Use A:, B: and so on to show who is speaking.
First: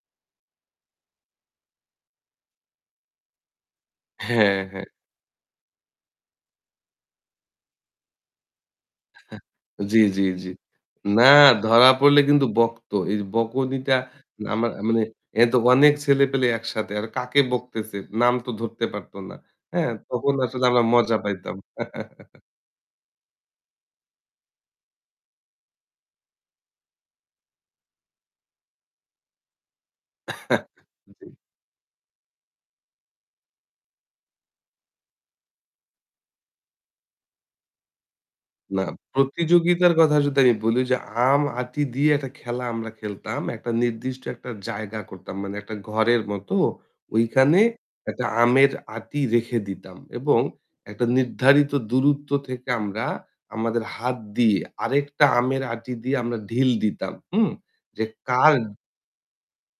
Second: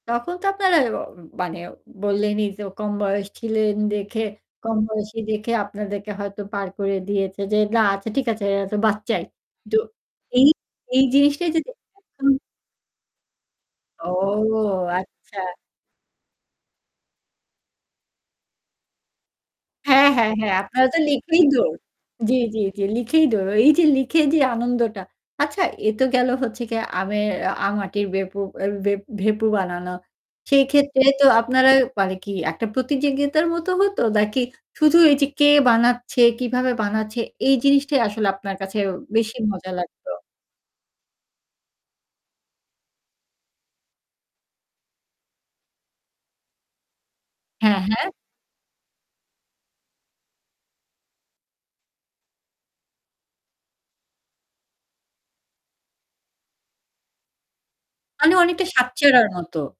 A: তখন তো অ আপনারা মানে বললেনই, যে কম বয়স ছিলেন দেখে
B: হ্যাঁ,
A: কম
B: হ্যাঁ।
A: বয়সী দেখে আপনাদেরকে হয়তো পার করে দিয়েছে যে, না আচ্ছা ঠিক আছে এরা তো বাচ্চাই তো
B: জি, জি,
A: এই,
B: জি।
A: এই
B: না
A: জিনিসটাই যে
B: ধরা পড়লে
A: [unintelligible]
B: কিন্তু বকতো। এই বকুনিটা
A: ও
B: না মা মানে
A: আচ্ছা।
B: এ তো অনেক ছেলে-পেলে একসাথে। আর কাকে বকতেছে? নাম তো ধরতে পারত না, হ্যাঁ?
A: হ্যাঁ, হ্যাঁ,
B: তখন
A: হ্যাঁ
B: আসলে আমরা
A: আপনারা তো
B: মজা
A: লিখেই
B: পাইতাম।
A: দৌড়। জি, জি, জ্বী লিখেই দৌড়, এই যে লিখেই যে আনন্দটা। আচ্ছা, এ তো গেল হচ্ছে গিয়ে আমের আম-আটির বেপু এর বেপ ভেঁপু বানানো। সেই ক্ষেত্রে তো
B: জী।
A: আপনারা মানে কি একটা প্রতিযোগিতার মতো হতো নাকি শুধু এই যে কে বানাচ্ছে, কিভাবে বানাচ্ছে এই জিনিসটাই আসলে আপনার কাছে
B: না,
A: বেশি মজা
B: প্রতিযোগিতার
A: লাগতো?
B: কথা যদি আমি বলি যে আম-আটি দিয়ে একটা খেলা আমরা খেলতাম, একটা নির্দিষ্ট একটা জায়গা করতাম। মানে একটা ঘরের মতো ঐখানে
A: হ্যাঁ, হ্যাঁ।
B: একটা আমের আঁটি রেখে দিতাম। এবং একটা নির্ধারিত দূরত্ব থেকে আমরা আমাদের হাত দিয়ে আরেকটা আমের আঁটি দিয়ে আমরা ঢিল দিতাম, হুম? যে
A: মানে অনেকটা
B: কার
A: সাতচারার মতো।